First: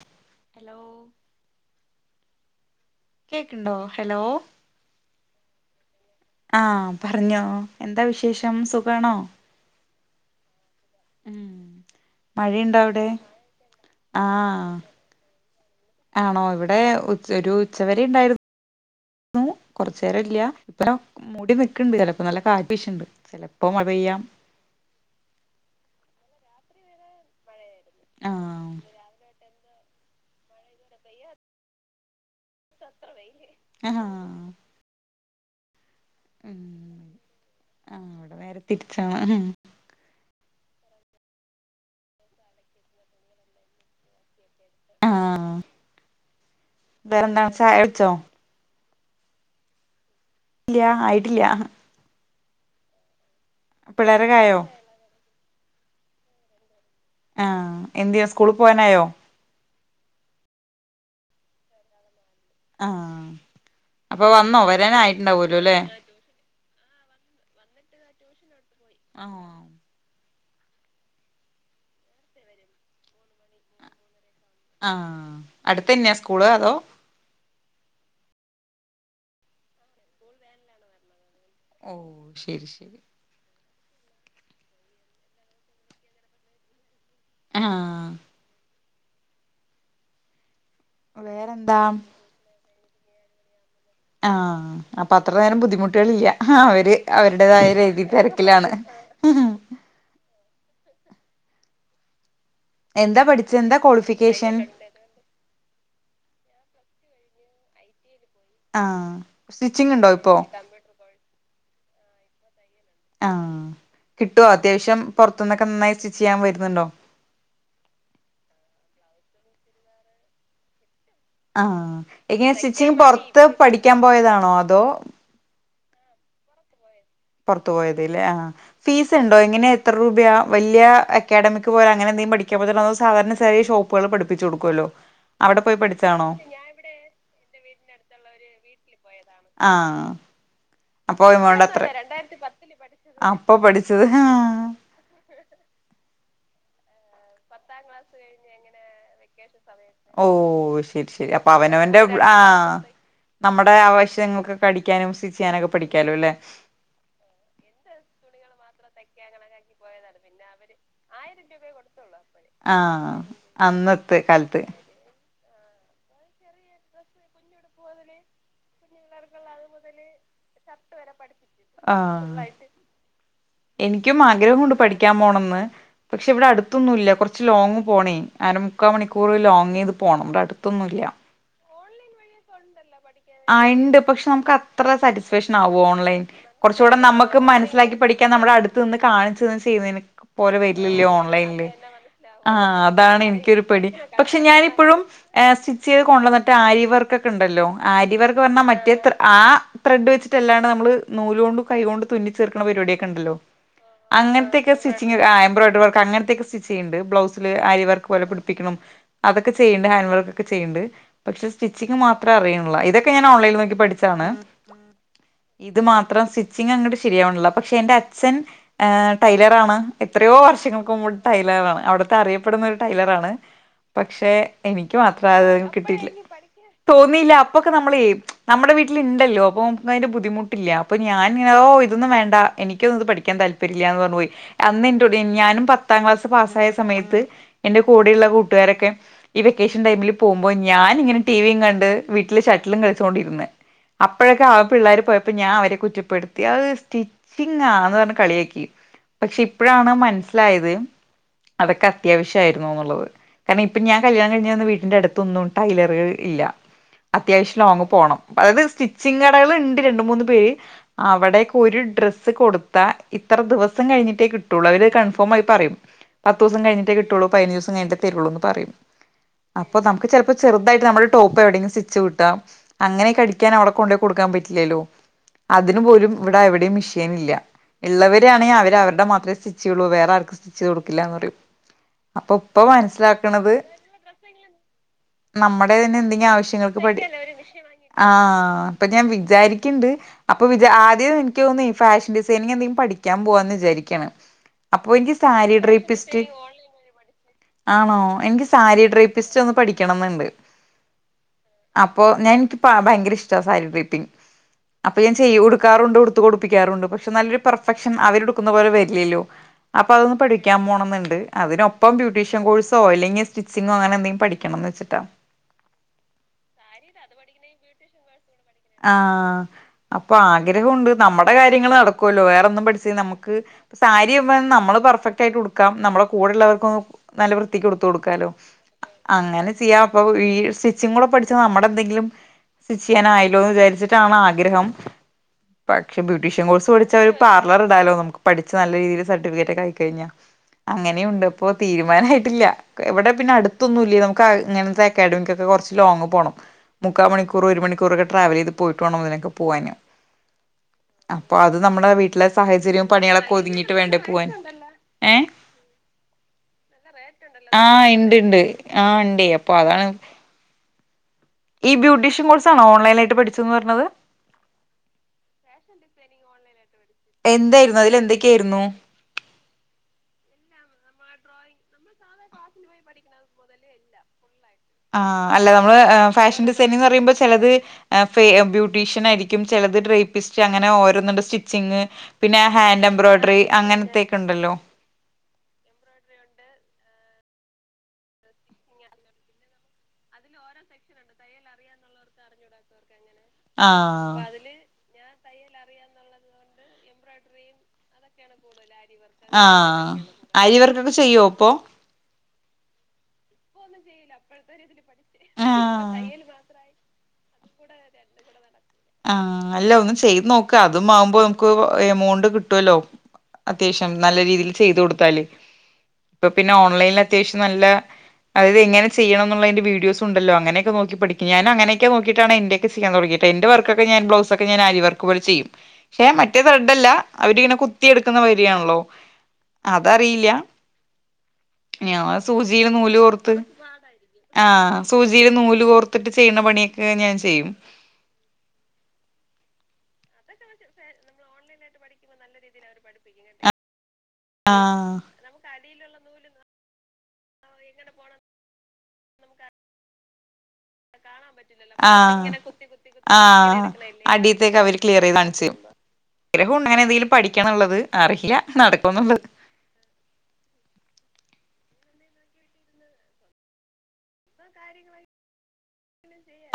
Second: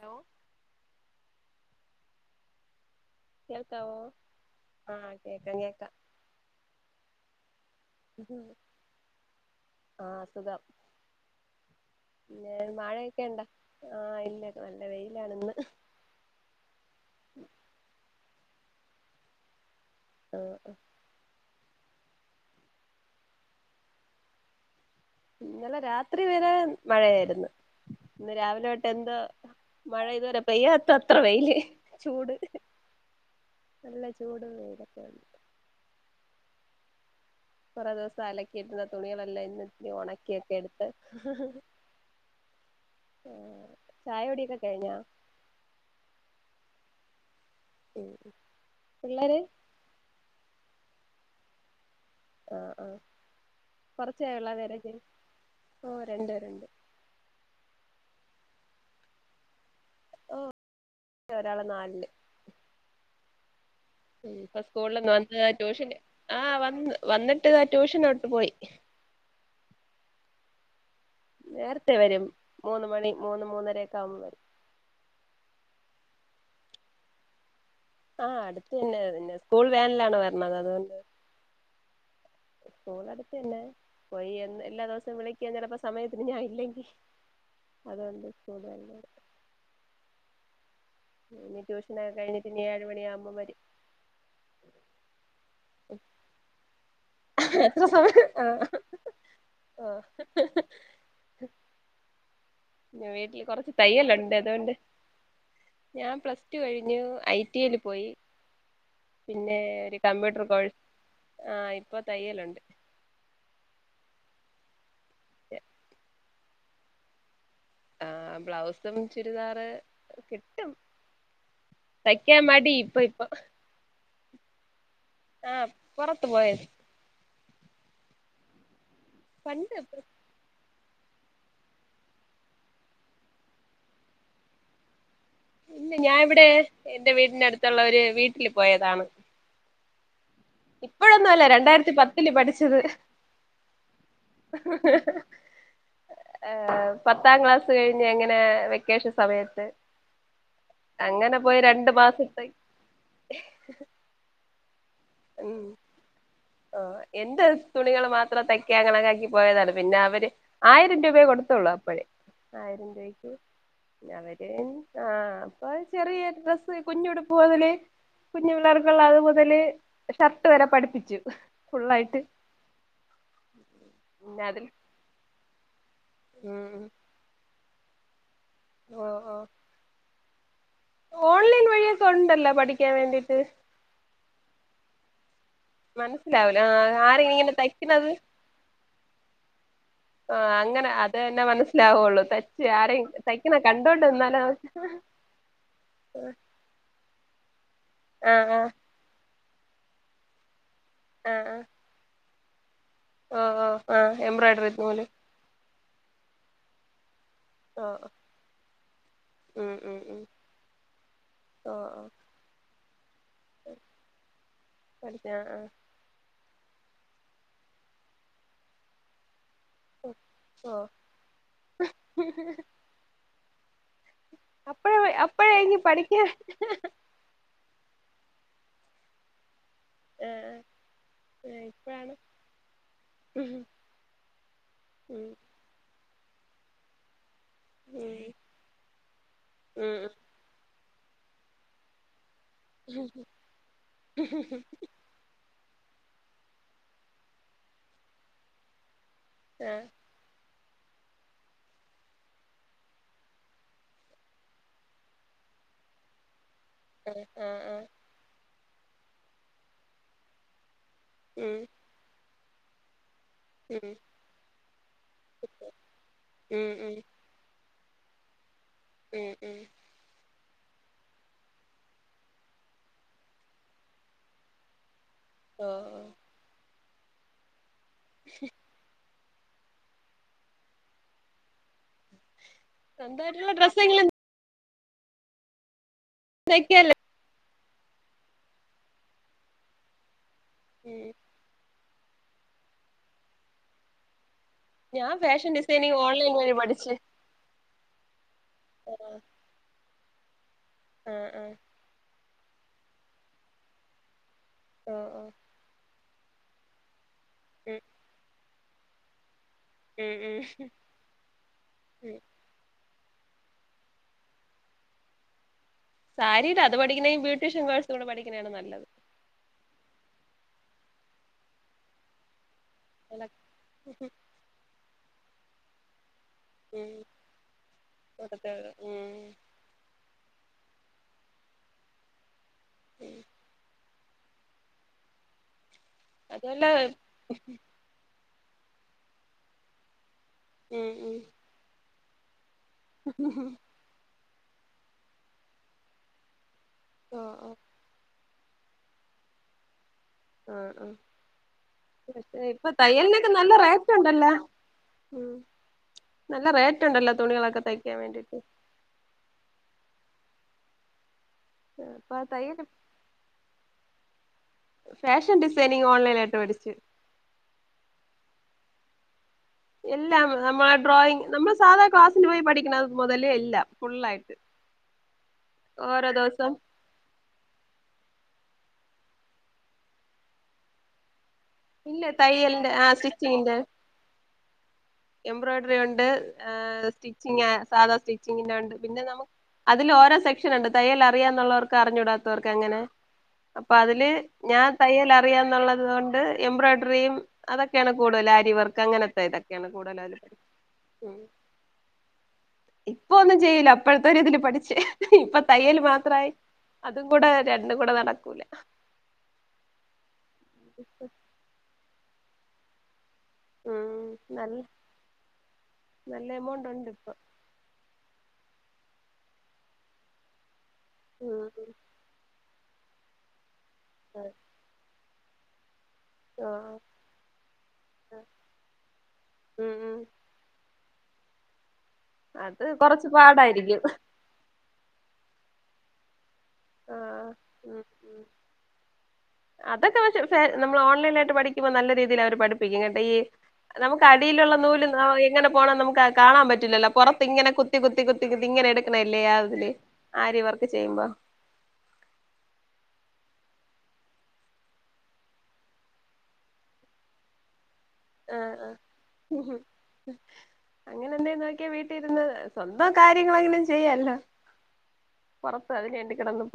Hello hello കേക്ക്ണ്ടോ hello [unintelligible] കേക്കാ ആ പറഞ്ഞോ എന്താ വിശേഷം സുഖാണോ? ആഹ് സുഖം. ഉം. പിന്നെ മഴയുണ്ടോ അവിടെ മഴയൊക്കെണ്ടാ ആഹ് ഇല്ല നല്ല വെയിലാണ് ഇന്ന്. ആണോ ഇവിടെ ഉച് ഒരു ഉച്ച വരേ ഇണ്ടായിരുന്നു. കൊർച്ചേരം ഇല്ല ആഹ് ഇപ്പ മൂടി നിക്ക് ണ്ട് ചെലപ്പോ നല്ല കാറ്റ് വീശ്ണ്ട് ചെ ലപ്പോ മഴ പെയ്യാം. ഇന്നലെ രാത്രി വരെ മഴയായിരുന്ന്. ഇന്ന് രാവിലെ ആഹ് തൊട്ട് എന്തോ മഴ ഇതുവരെ പെയ്യാത്തത്ര വെയില് ചൂട്. നല്ല ആഹ് ചൂട ഇതൊക്കെ ഉണ്ട്. ഊം കൊറെ ദിവസം അലക്കിയിട്ട തുണികളെല്ലാം ഇന്ന് ഒണക്കി ക്കി എടുത്ത് ആ ചായ കുടി ഒക്കെ കഴിഞ്ഞാ വേറെന്താണ് ചായകുടിച്ചോ? പിള്ളേര് ഇല്ലാ ആയിട്ടില്ല. ആഹ ആഹ പിള്ളേരൊക്കെ കൊറച്ചേള്ളോ ആയോ വരക്ക ഓ രണ്ട് പേരുണ്ട്. ആഹ എന്തെ സ്കൂള് പോവാനായോ? ഓ ഒരാള് നാലില്. ആ ഉം ഇപ്പ സ്കൂളിൽന്ന് വന്ന് ട്യൂഷന് ആഹ് വന്ന് വന്നിട്ട് ഇതാ ട്യൂഷനോട്ട് പോയി ആ നേരത്തെ വരും മൂന്ന് മണി മൂന്ന് മൂന്നരൊക്ക ആവുമ്പോ വരും ആ അടുത്തന്നെയാ സ്കൂള് അതോ ആ അടുത്ത തന്നെ പിന്നെ സ്കൂൾ വാനിലാണ് വരണത് അതുകൊണ്ട് ഉം സ്കൂൾ അടുത്ത് തന്നെ പോയി എല്ലാ ദിവസവും വിളിക്കാൻ ചിലപ്പോ സമയത്തിന് ഞാൻ ഇല്ലെങ്കി ആഹ് അതുകൊണ്ട് [unintelligible] ഇനി വേറെന്താ ട്യൂഷനൊക്കെ കഴിഞ്ഞട്ട് ഇനി ഏഴ മണിയാകുമ്പം വരും ആ അപ്പൊ അത്ര നേരം ബുദ്ധിമുട്ടുകൾ ഇില്ല അവര് അവരുടേതായ എത്ര രീതി സമയം ആഹ് തെരക്കിലാണ് ആഹ് വീട്ടില് കൊറച്ച് എന്താ തയ്യലുണ്ട് ക്വാളിഫിക്കേഷൻ അതുകൊണ്ട് ഞാൻ പ്ലസ് ടു കഴി [unintelligible] ഐ ടിയില് പോയി ആ പിന്നെ സ്റ്റിച്ചിങ് ഉണ്ടോ ഇപ്പോ? പ്പ തയ്യലുണ്ട് ആ കിട്ടുവൊ അത്യാവശ്യം പൊറത്തുന്നൊക്കെ നന്നായി സ്റ്റിച്ച് ചെയ്യാൻ വരുന്നുണ്ടോ? ആ ബ്ലൗസും, ചുരിദാറ് കിട്ടും ആ തയ്ക്കാൻ എങ്ങനെ മടി ഇപ്പൊ സ്റ്റിച്ചിങ്ങ് ഇപ്പൊ പൊറത്ത് പഠിക്കാൻ പോയതാണോ അതോ പൊറത്തു പോയത് പുറത്തു പോയതലേ ആ ഫീസ് ഉണ്ടോ എങ്ങനെ പണ്ട് എത്ര രൂപയാ? വല്യ അക്കാഡമിക് പോല അങ്ങനെ എന്തെങ്കിലും പഠിക്കാൻ പോയതാണോ അതോ സാധാരണ ചെല ഷോപ്പുകളിൽ പഠപ്പിച്ചു കൊടുക്കോലൊ ഇല്ല ഞാാനിവിടെ എന്റെ വീടിന്റെ അടുത്തുള്ള ഒരു വീട്ടില് പോയതാണ്. ആ ഇപ്പഴൊന്നും അല്ല രണ്ടായിരത്തി പത്തില്ല് പഠിച്ചത് അപ്പ പഠിച്ചത് ആ ഏ പത്താം ക്ലാസ് കഴിഞ്ഞ് എങ്ങനെ വെക്കേഷൻ സമയത്ത് ഓ ശരി ശരി അങ്ങനെ അപ്പൊ പോയി രണ്ടു അവനവന്റെ ആ മാസത്തെ നമ്മുടെ ആവശ്യങ്ങക്കൊക്കെ പഠിക്കാനും സ്റ്റിച്ച് ചെയ്യാനൊക്കെ പഠിക്കാലോ അല്ലെ. ആ എന്റെ തുണികള് മാത്രം തയ്ക്ക കണക്കാക്കി പോയതാണ് പിന്നെ അവര് ആയിരം രൂപയെ കൊടുത്തുള്ളൂ അപ്പഴേ ആയിരം ആഹ് രൂപക്ക് അന്നത്തെ അവര് കാലത്ത് ആ ഇപ്പൊ ചെറിയ ആഹ് ഡ്രസ്സ് കുഞ്ഞുടുപ്പ് മുതല് കുഞ്ഞു പിള്ളേർക്കുള്ള അത് മുതല് ഷർട്ട് വരെ പഠിപ്പിച്ചു. ആ ഫുള്ളായിട്ട് എനിക്കും പിന്നെ ആഗ്രഹം അതിൽ ഉണ്ട് പഠിക്കാൻ പോണംന്ന്. പക്ഷെ ഇവിടെ ഉം അടുത്തൊന്നും ഇല്ല കൊറച്ച് ലോങ് പോണേ അരമുക്കാ ഓഹ് മണിക്കൂർ ഓഹ് ലോങ് ചെയ്ത് പോണം ഇവിടെ അട് ത്തൊന്നില്ല ത്തുണ്ടല്ലൊ പഠി ആ ഇണ്ട് പക്ഷെ നമുക്ക് അത്ര സാറ്റി സ്ഫാക്ഷൻ ആവോ ഓൺലൈൻ മനസ്സിലാവൂല കൊറച്ചുകൂടെ ആഹ് ആരെങ്കിലും നമ്മുക്ക് ഇങ്ങനെ മനസ്സിലാക്കി തയ്ക്കുന്നത് പഠിക്കാൻ നമ്മുടെ അടുത്ത് നിന്ന് കാണിച്ചു തന്ന് ചെയ്യുന്ന ആഹ് പോലെ അങ്ങനെ വരില്ലല്ലോ അത് തന്നെ ഓൺലൈനില് മനസ്സിലാവുള്ളൂ ആ തച്ച് ആരെയും അതാണ് തയ്ക്കണ എനിക്കൊരു പടി കണ്ടോണ്ട് പക്ഷെ നിന്നാലേ നമുക്ക് ഞാനിപ്പഴും ആ സ്റ്റിച്ച് ചെയ്ത് കൊണ്ടുവന്നിട്ട് ആരിവർക്കൊക്കെ ഉണ്ടല്ലോ ആ ഇവർക്ക് ആഹ് വരുന്ന മറ്റേ ആ ത്രെഡ് വച്ചിട്ട നമ്മൾ ആഹ് ആഹ് നൂലുകൊണ്ട് ആഹ് കൈ കൊണ്ട് തുന്നി ചേർക്കണ പരിപാടി ഓഹ് ഓഹ് ആഹ് എംബ്രോയ്ഡറി അങ്ങനത്തൊക്കെ നൂല് സ്റ്റിച്ചിഗ് എംബ്രോയിഡറി വർക്ക് അങ്ങനെതൊക്കെ സ്റ്റിച്ച് ചെയ്യണ്ട് ബ്ലൗസ് ആരി വർക്ക് ഓഹ് പോലെ പിടിപ്പിക്കണം അതൊക്കെ ഉം ചെയ്യണ്ട് ഉം ഹാൻഡ് ഉം വർക്കൊക്കെ ചെയ്യുണ്ട് പക്ഷെ ഓഹ് സ്റ്റിച്ചിഗ് ഓഹ് മാത്രേ അറിയും ഇതൊക്കെ ഞാൻ ഓൺലൈൻ നോക്കി പഠിച്ചാണ് പഠിച്ച ആഹ് ഇത് മാത്രം സി സ്റ്റിച്ചിങങ്ങട്ട് ശരിയാവുന്നില്ല പക്ഷെ ന്റെച്ചൻ ടൈലർ ആണ് ആഹ് എത്രയോ വർഷങ്ങൾക്ക് മുമ്പ് ടൈലറാണ് അവിടുത്തെ ഓഹ് അറിയപ്പെടുന്ന ഒരു ടൈലറാണ് പക്ഷെ എനിക്ക് അപ്പഴ മാത്രം അ അപ്പഴായിനി കിട്ടിയില്ല പഠിക്കാൻ തോന്നിയില്ല അപ്പൊക്കെ നമ്മളെ നമ്മുടെ വീട്ടിൽണ്ടല്ലോ അപ്പം അതിന്റെ ആഹ് ബുദ്ധിമുട്ടില്ല അപ്പ ഞാനി ആഹ് ഓ ഇതൊന്നും ഇപ്പഴാണ് വേണ്ട എനിക്കൊന്നുംത് പഠിക്കാൻ ഉം താല്പര്യല്ല എന്ന് പറഞ്ഞ്പോയി ഉം ഞാനും പത്താം ക്ലാസാ പാസ്സായ സമയത്ത് എന്റെ കൂടെള്ള ഉം കൂട്ടാരൊക്കെ ഈ വെക്കേഷൻ ടൈമിൽ പോവുമ്പോ ഞാൻ ഇങ്ങനെ ടിവിയും കണ്ട് വീട്ടില് ഷട്ടിലും ഉം കളിച്ചുകൊണ്ടിരന്ന് അപ്പോഴൊക്കെ ആപുള്ളേർ പോയപ്പോ ഞാ അവ കുറ്റപ്പെടുത്തി അത് സ്റ്റിച്ചിഗാന്ന് പറഞ്ഞ് കളിയാക്കി പക്ഷെ ആഹ് ഇപ്പഴാണ് മനസ്സിലായത് [unintelligible] അതൊക്കെ അത്യാവശ്യയിരുന്നു എന്നുള്ളത് കാരണം ഇപ്പൊ ഞാൻ കല്യാൻ കഴിഞ്ഞ വീട്ടിന്റെ അടുത്തൊന്നും ടൈലറുക ഇല്ല ആഹ് അത്യാവശ്യം ആഹ് ആഹ് ലോങ്ങ് പോണം അതായത് സ്റ്റിച്ചിങ്ങ് കടകൾ ഉണ്ട് രണ്ട് മൂന്ന് പേര് അവിടക്ക ഉം ഒരു ഡ്രസ്സ് കൊടുത്ത ഇത്ര ദിവസം ഉം കഴിഞ്ഞിട്ടേ കിട്ടുള്ളൂ അവര് കൺഫേം ആയി പറയും പത്ത് ദിവസം ഉം ഉം കഴിഞ്ഞേ കിട്ടുള്ളൂ പതിനേഴ് ദിവസം കഴിഞ് തരുള്ളൂ പറയും ഉം ഉം അപ്പൊ നമ്ക്ക് ചെറുതായിട്ട് നമ്മളെ ടോപ്പെവിടെയും സ്റ്റി ച്ചുട്ടാം അങ്ങനെക്കടിക്കാൻ അവർക്ക് കൊണ്ടയ്കൊടുക്കാൻ പറ്റില്ലല്ലോ അതിനു ഓഹ് പോലും ഇവിടെ എവിടെയും മിഷീൻ ഇല്ല ഉള്ളവരാ ണെങ്കിൽ അവര് അവരുടെ മക്കക് സ്റ്റിച്ചള്ളൂ വേറെ ആർക്കും സ്റ്റിച്ച്ചെയ്തു കൊടുക്കില്ലന്ന് പറയും അപ്പൊ ഇപ്പൊ മനസ്സിലാക്കണത് സ്വന്തമായിട്ടുള്ള ഡ്രസ്സെങ്കിലും നമ്മടെ നിന്തെങ്കും ആവശ്യങ്ങൾ തയ്ക്കാല്ലോ ആഹ അപ്പൊ ഞാൻ വിചാരിക്ക്ണ്ട് അപ്പൊച ഉം ആദ്യം എനിക്ക് തോന്നി - ഫാഷൻ ഡിസൈനിങ് എന്തങ്കിലും പഠിക്കാൻ പോവാ എന്ന് വിചാരിക്കണ് അപ്പൊ ഞാൻ എനിക്ക് ഫാഷൻ സാരി ഡിസൈനിങ് ട്രീപ്പിസ്റ്റ് ഓൺലൈൻ വഴി പഠിച്ച് ആണോ എനിക്ക് സാരി ഡ്രേപ്പിസ്റ്റ് ഒന്ന് പഠിക്കണംന്നുണ്ട് ഉഹ ഉഹ അപ്പൊ ഞാൻ എനിക്ക് ഭയങ്കര ഇഷ്ട സാരി ട്രീപ്പിങ് അപ്പൊ ഓഹ് ഞാൻ ഓഹ് ചെയ്യ ഉടുക്കാറുണ്ട് ഒത്ത ടുപ്പിക്കാറുണ്ട് പക്ഷെ നല്ലൊരു ഉം പെർഫെക്ഷൻ അവര്ടുപിക്കുന്ന പോലെ വരില്ലല്ലോ അപ്പൊ ഉം അതൊന്ന് ഉം പഠിക്കാൻ പോണംന്നുണ്ട് അതിനൊപ്പം ഉം ബ്യൂട്ടീഷ്യൻ കോഴ്സോ അല്ലെങ്കി ഇനി സ്റ്റിച്ചിങ്ങോ അങ്ങനെ എന്തെങ്കിലും പഠിക്കണംന്ന് വെച്ചിട്ടാ സാരിടാ അത് പഠിക്കണെ ബ്യുട്ടീഷ്യൻ കോഴ്സ് കൂടി പഠിക്ക ആഹ അപ്പൊ ആഗ്രഹൊണ്ട് നമ്മുടെ കാര്യങ്ങൾ നടക്കുല്ലോ വേറൊന്നും പഠി നമ്ക്ക് ഉം സാരി നമ്മള് പെർഫക് ആായിട്ട്ടുക്കാം ന കൂടെള്ളവർക്കൊ നല്ല വൃത്തിക്ക് ടുത്ത് കൊടുക്കാലോ അങ്ങനെ ചെയ്യ അപ്പ കൂടെ പഠിച്ച നമ്മടെ എന്തെങ്കിലും ഉം സ്റ്റിച്ചെയ്യാനായ് ച്ട്ടാണ് ആഗ്രഹം പക്ഷെ ബ്യൂട്ടീഷ്യൻ അതുവല്ല കോഴ്സ് പഠിച്ച ഒരു പാർലർ ഇടാലോ നമുക്ക് പഠിച്ച് നല്ല രീതിൽ സർട്ടിഫിക്കറ്റ് ഒക്കെ ആയിക്കഴിഞ്ഞ ഉം ഉം അങ്ങനെയുണ്ട്പ്പോ തീരുമാനയിട്ടില്ല എവിടെ പിന്നെ ഓഹ് അടുത്തൊന്നുംല്ല നമുക്ക് ഇങ്ങനത്തെ അക്കാഡമിക്ക്ക്കെ കുറച്ച് ലോങ്ങ് പോകണം മുക്കാൽ മണിക്കൂർ ഓഹ് ഒരു മണിക്കൂറൊക്കെ ട്രാവൽ ചെയ്ത് പോയിട്ട്വേണം അതിനൊക്കെ പോവാന് ആഹ് ആഹ് അപ്പൊ അത് നമ്മളെ വീട്ടിലെ പക്ഷെ ഇപ്പൊ സാഹചര്യം തയ്യലിനൊക്കെ പണികളൊക്കെ നല്ല ഒതുങ്ങിട്ട് റേറ്റ് വേണ്ടേ പോവാൻ ഉണ്ടല്ലോ ഉം നല്ല റേറ്റ് ഉണ്ടല്ലോ തുണികളൊക്കെ ആഹ തയ്ക്കാൻ ഇണ്ട് വേണ്ടിട്ട് ഇണ്ട് ആഹ ഇണ്ട് അപ്പൊ അതാണ് ഈ അപ്പൊ ബ്യൂട്ടീഷ്യൻ തയ്യല് കോഴ്സാണോ ഓൺലൈനായിട്ട് പഠിച്ചുന്ന് പറഞ്ഞത് ഫാഷൻ ഡിസൈനിങ് ഓൺലൈനായിട്ട് പഠിച്ചു എന്തായിരുന്നു അതിലെന്തൊക്കയിരുന്നു എല്ലാം നമ്മളെ ഡ്രോയിങ് നമ്മൾ സാധാ ക്ലാസ്സിന് പോയി പഠിക്കണ മുതല് എല്ലാം ഫുള്ളായിട്ട് ആ അല്ല നമ്മള് ഓരോ ഫാഷൻ ദിവസം ഡിസൈനിന്ന് പറയുമ്പോ ചെലത് ഫേ ബ്യൂട്ടീഷ്യൻ ആരിക്കും ചിലത് ഡ്രേപ്പിസ്റ്റ് അങ്ങനെ ഓരോന്ന സ്റ്റിറ്റ് സ്റ്റിച്ചിങ് ഇല്ല പിന്നെ തയ്യലിന്റെ ആ ഹാൻഡ് എംബ്രോയ്ഡറി സ്റ്റിച്ചിങ്ങിന്റെ അങ്ങനത്തെൊക്കെ ഉണ്ടല്ലോ എംബ്രോയ്ഡറി ഉണ്ട് ആ സ്റ്റിച്ചിങ് സാധാ സ്റ്റിച്ചിങ്ങിന്റെ ഉണ്ട് പിന്നെ നമുക്ക് അതില് ഓരോ സെക്ഷൻ ഉണ്ട് തയ്യൽ അറിയാ എന്നുള്ളവർക്ക് അറിഞ്ഞൂടാത്തവർക്ക് എങ്ങനെ അപ്പൊ അതില് ആഹ് ഞാൻ തയ്യൽ അറിയാന്നുള്ളത് കൊണ്ട് എംബ്രോയ്ഡറിയും അതൊക്കെയാണ് കൂടുതൽ അരിവർക്ക് ആഹ് അരിവർക്കൊക്കെ ചെയ്യോ ഇപ്പൊ ഇപ്പ ഒന്നും ചെയ്ല്ല അപ്പോഴത്തെ ഇതിൽ പഠിച്ചേ ഇപ്പൊ തയ്യല് മാത്രായി അതും കൂടെ രണ്ടും കൂടെ നടക്കൂല ആഹ് അല്ല ഒന്ന് ചെയ്ത് നോക്ക അതും ആവുമ്പോ നമുക്ക് എമൗണ്ട് കിട്ടുവല്ലോ അത്യാവശ്യം നല്ല രീതിൽ ചെയ്ത് കൊടുത്താല് ഇപ്പൊ നല്ല പിന്നെ എമൗണ്ട് ഉണ്ട് ഓൺലൈനിൽ ഇപ്പൊ അത്യാവശ്യം നല്ല അത് എങ്ങനെയ ചെയ്യണം എന്നുള്ളതിന്റെ വീഡിയോസ് ഉണ്ടോ അങ്ങനെയൊക്കെോ നോക്കി പഠിക്ക ഉം ഞാൻ അങ്ങനൊക്കെ നോക്കിട്ടാണ് എന്റെ ക്കാൻ തൊടങ്ങിട്ടെ എന്റെ വർക്കൊക്കെ ഞൻ ഉം ബ്ലൗസ്ക്കെ ഞൻ അരിവർക്ക് പോലെ ചെയ്യും പക്ഷേ മറ്റേ ആഹ് ത്ര്രെഡ്ല്ല അവരിങ്ങനെ കുത്തിയെടുക്കുന്ന മാതിരിയാണല്ലോ ഉം ഉം അതറിയില്ല ഞ അത് സൂചിയില് നൂല് കൊറച്ച് കോർത്ത് പാടായിരിക്കും ആ സൂചിയില് നൂല് കോർത്തിട്ട് ചെയ്യുന്ന പണിയൊക്കെ ഞാൻ ആഹ് ചെയ്യും ഉം അതൊക്കെ പ നമ്മൾ ഓൺലൈൻ ആായിട്ട് പഠിക്കുമ്പോ നല്ല രീതിയിൽ അവര് പഠിപ്പിക്കും കേട്ടൊ ഈ നമുക്ക് അടിയിലുള്ള നൂല് ആഹ് എങ്ങനെ പോകണം നമുക്ക് കാണാൻ പറ്റും പല്ലോ പൊറത്ത് ഇങ്ങനെ കുത്തി കുത്തി കുത്തി കുത്തി ഇങ്ങനെ എടുക്കണല്ലേ യാതില് ആരിവർക്ക് ചെയ്യുമ്പോ ആഹ് ആഹ് അടീത്തേക്ക് അവര് ക്ലിയർ ആയി ചെയ്ത് കാണിച്ച് തരും ആഗ്രഹം ഉണ്ട് അങ്ങനെ എന്തെങ്കിലും പഠിക്കണം ന്നുള്ളത് ആഹ് ആ അങ്ങനെ എന്ത നോക്കിയാ വീട്ടി ലിരുന്ന് സ്വന്തം കാര്യങ്ങളങ്ങനും ചെയ്യല്ലോ പുറത്ത് എറങ്ങാ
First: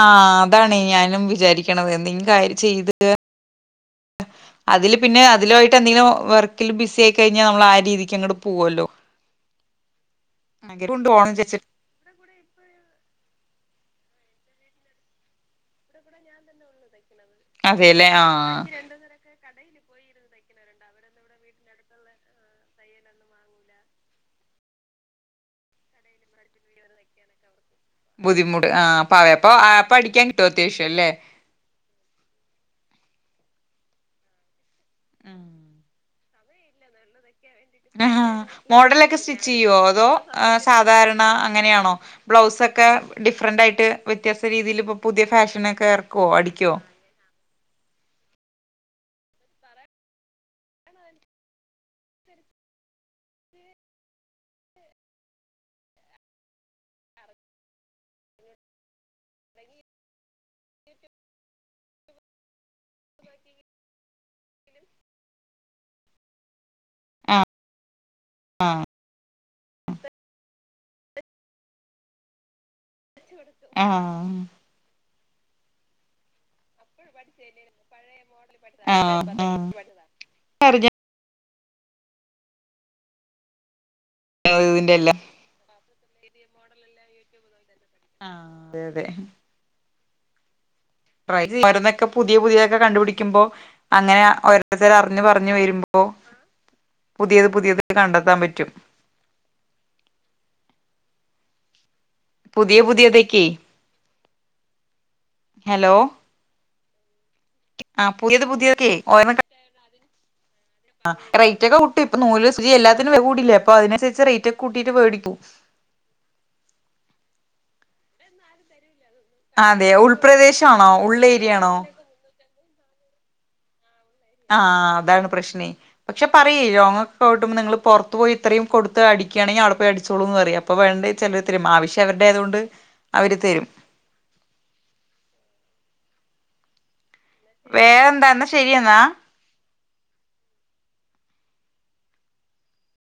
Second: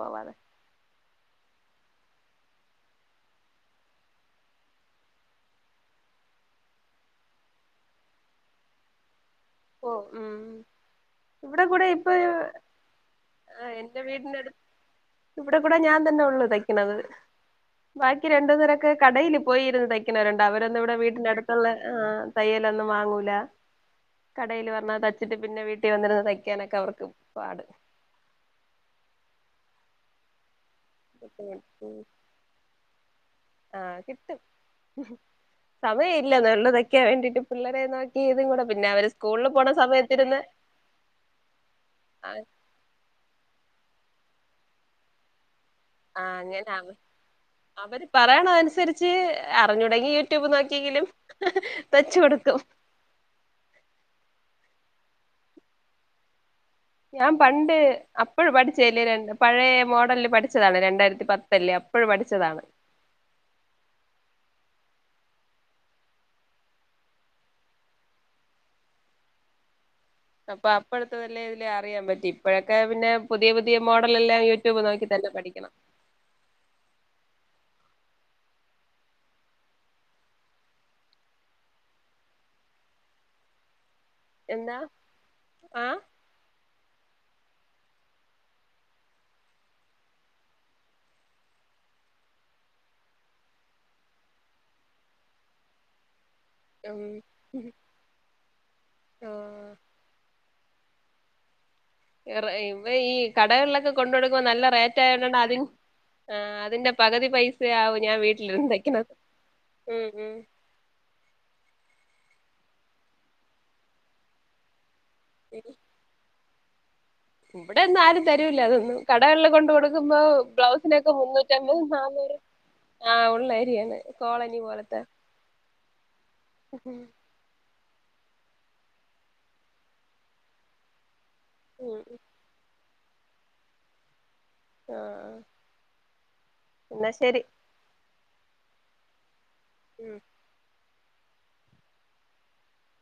ആഹ് അതാണ് ഞാനും വിചാരിക്കണത് എന്തെങ്കിലും കാര്യം ചെയ്ത് അതില് പിന്നെ അതിലായിട്ട് എന്തെങ്കിലും വർക്കിൽ ബിസി ആയി കഴിഞ്ഞാൽ നമ്മള് ആ രീതിക്ക് അങ്ങോട്ട് പോവല്ലോ ഉ ഓ ഉം ആഗ്രഹമുണ്ട് പോണം ഇവിടെ വിചാരിച്ചിട്ട് കൂടെ ഇപ്പൊ എൻ്റെ വീട് ഇവിടെ കൂടെ ഞാൻ തന്നെ ഉള്ളു തയ്ക്കണത് അതെല്ലേ ബാക്കി ആഹ് രണ്ടുന്നരൊക്കെ കടയില് പോയി ഇരുന്ന് തയ്ക്കുന്നവരുണ്ട് അവരൊന്നും ഇവിടെ വീട്ടിന്റെ അടുത്തുള്ള ആ തയ്യലൊന്നും വാങ്ങൂല കടയില് വന്നാ തയ്ച്ചിട്ട് പിന്നെ വീട്ടിൽ വന്നിരന്ന് തയ്ക്കാനൊക്കെ അവർക്ക് പാട് ബുദ്ധിമുട്ട് ആ പവേ അപ്പൊ അടിക്കാൻ കിട്ടുവോ ആഹ് കിട്ടും സമയം ഇല്ല ള്ളതൊക്കാൻ വേണ്ടിട്ട് പിള്ളേരെ നോക്കി ആഹാ ഇതും കൂടെ പിന്നെ അവര് മോഡലൊക്കെ സ്റ്റിച്ച് സ്കൂളിൽ പോണ ചെയ്യോ അതോ സമയത്തിരുന്ന് സധാരണ അങ്ങനെയാണോ ആഹ് ബ്ലൗസൊക്കെ ടി ഡിഫറന്റ് ആയിട്ട് വ്യത്യാസ്ഥ രീതിയിൽ ഇപ്പോ പുതിയ ഫാഷനൊകെ ഇറക്കോ അടിക്കോ അങ്ങനെ അവര് പറയണം അതനുസരിച്ച് അറിഞ്ഞുടങ്ങി യൂട്യൂബ് നോക്കിയെങ്കിലും തയ്ച്ച് കൊടുക്കും ഞാൻ പണ്ട് അപ്പള് പഠിച്ചല് ര പഴയ മോഡലില് പഠിച്ചതാണ് രണ്ടായിരത്തി പത്തല്ലേ അപ്പോഴ പഠിച്ചതാണ് ആ ആ അപ്പൊ അപ്പോഴത്തെ വല്ല ഇതില് അറിയാൻ പറ്റി ഇപ്പോഴ ഒക്കെ പിന്നെ പുതിയ പുതിയ മോഡൽ ആഹ് എല്ലാം യൂട്യൂബ് നോക്കി തന്നെ പഠിക്കണം പഠിച്ച പഴയ മോഡൽ ആ ആ ഇപ്പ എന്താ ഇതിന്റെ എല്ലാം ആഹ് ആ അതെ അതെ ഓരോന്നൊക്കെ പുതിയ പുതിയൊക്കെ കണ്ടുപിടിക്ക്പോ അങ്ങനെ ഓരോരുത്തർ അറിഞ്ഞഞ് പറഞ്ഞഞ് വരുമ്പോ പുതിയത് ഉം പുതിയത് കണ്ടെത്താൻ പറ്റും ആഹ് പുതിയ ഇവ ഈ പുതിയതൊക്കെ കടകളിലൊക്കെ കൊണ്ട കൊടുക്കുമോ നല്ല അതി ഹലോ ആ അതിന്റെ പകുതി പൈസയാവും ആഹ് ഞാൻ പുതിയത് വീട്ടിലിര്ന്ന് പുതിയതൊക്കെ ണ്ടാക്കുന്നത് ഉം ഉം ആ റേറ്റ് ക്കെ ഇപ്പൊ നൂല് സൂചി എല്ലാറ്റിനും കൂടില്ലേ അപ്പ അതിനുരിച്ച് റേറ്റ് ഒക്കെ കൂട്ടീട്ട് വേടിക്കും ഇവിടെ ഒന്നും ആരും തരൂല അതൊന്നും കടകെള്ള കൊണ്ട് അതെ കൊടുക്കുമോ ഉൾപ്രദേശാണോ ബ്ലൗസിനൊക്കെ ഉള്ള ഏരിയാണോ മുന്നൂറ്റമ്പത് നാന്നൂറ് ആഹ് ഉള്ളരിയാണ് ആ അതാണ് പ്രശ്നേ പക്ഷെ പറയ രോങ്ങൊക്കെ വിട്ടുമ്പോ നിങ്ങള് പുറത്ത് പോയി ഇത്രയും കൊടുത്ത് അടിക്കുകയാണെിൽ അവിടെ പോയി അടിച്ചോളൂന്ന് പറ അപ്പ വേണ്ടത് ചിലർ തരും ഉം ആവശ്യം അവരുടെ ആതുകൊണ്ട് അവര് തരും ആ എന്നാ ശരി വേറെ എന്താന്താ ശരിയെന്നാ ഉം